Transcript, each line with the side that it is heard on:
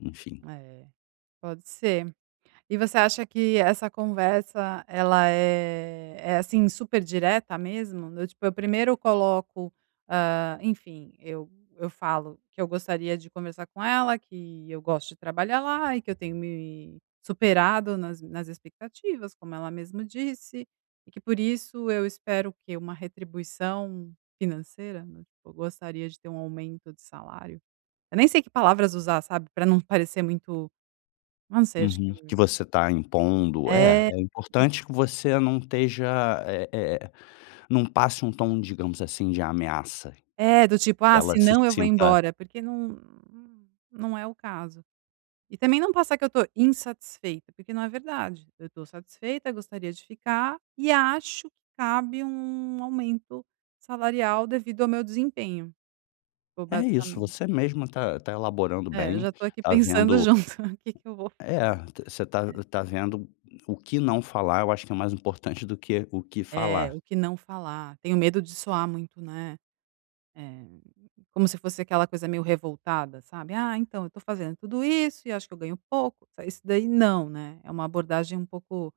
left: Enfim.
right: É, pode ser, e você acha que essa conversa, ela é é, assim, super direta mesmo? Do tipo, eu primeiro coloco, hã, enfim, eu eu falo que eu gostaria de conversar com ela, que eu gosto de trabalhar lá, e que eu tenho me superado nas m nas expectativas, como ela mesmo disse. E que por isso, eu espero o que, uma retribuição financeira? Do tipo, eu gostaria de ter um aumento de salário. Eu nem sei que palavras usar, sabe, pra não parecer muito, não sei, acho que
left: Uhum, que você está impondo. É
right: É,
left: é
right: isso.
left: importante que você não esteja, eh eh, não passe um tom, digamos assim, de ameaça,
right: É, do tipo,
left: que
right: "Ah,
left: ela se
right: senão eu vou
left: sinta
right: embora", porque não não é o caso. E também não passar que eu estou insatisfeita, porque não é verdade. Eu estou satisfeita, gostaria de ficar e acho que cabe um aumento salarial, devido ao meu desempenho, ou
left: É isso,
right: basicamente.
left: você mesma está está elaborando
right: É, eu
left: bem,
right: já estou aqui
left: está
right: pensando
left: vendo
right: junto, que que eu vou
left: é, você está
right: falar.
left: está vendo o que não falar, eu acho que é mais importante do que o que
right: É,
left: falar.
right: o que não falar. Tenho medo de soar muito, né, eh, como se fosse aquela coisa meio revoltada, sabe, "Ah, então, eu estou fazendo tudo isso e acho que eu ganho pouco", isso daí não, né, é uma abordagem um pouco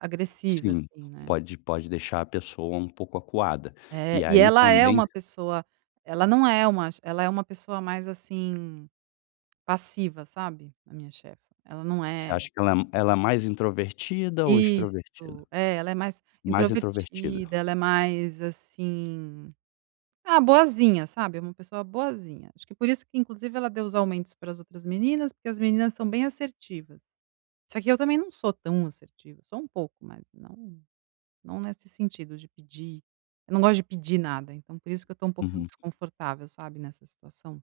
right: agressiva,
left: Sim,
right: assim, né.
left: pode pode deixar a pessoa um pouco acuada,
right: É,
left: e
right: e
left: aí
right: ela é
left: também
right: uma pessoa ela não é uma che ela é uma pessoa mais, assim, passiva sabe, a minha chefe. Ela não
left: Você
right: é
left: acha que ela é m ela é mais introvertida ou extrovertida.
right: Isso, é, ela é mais
left: Mais introvertida.
right: introvertida, ela é mais, assim, ah, boazinha, sabe, é uma pessoa boazinha. Acho que por isso que inclusive ela deu os aumentos para as outras meninas, porque as meninas são bem assertivas. Só que eu também não sou tão assertiva, sou um pouco, mas não não nesse sentido de pedir, eu não gosto de pedir nada, então, por isso que eu estou um pouquinho
left: Uhum.
right: desconfortável, sabe, nessa situação.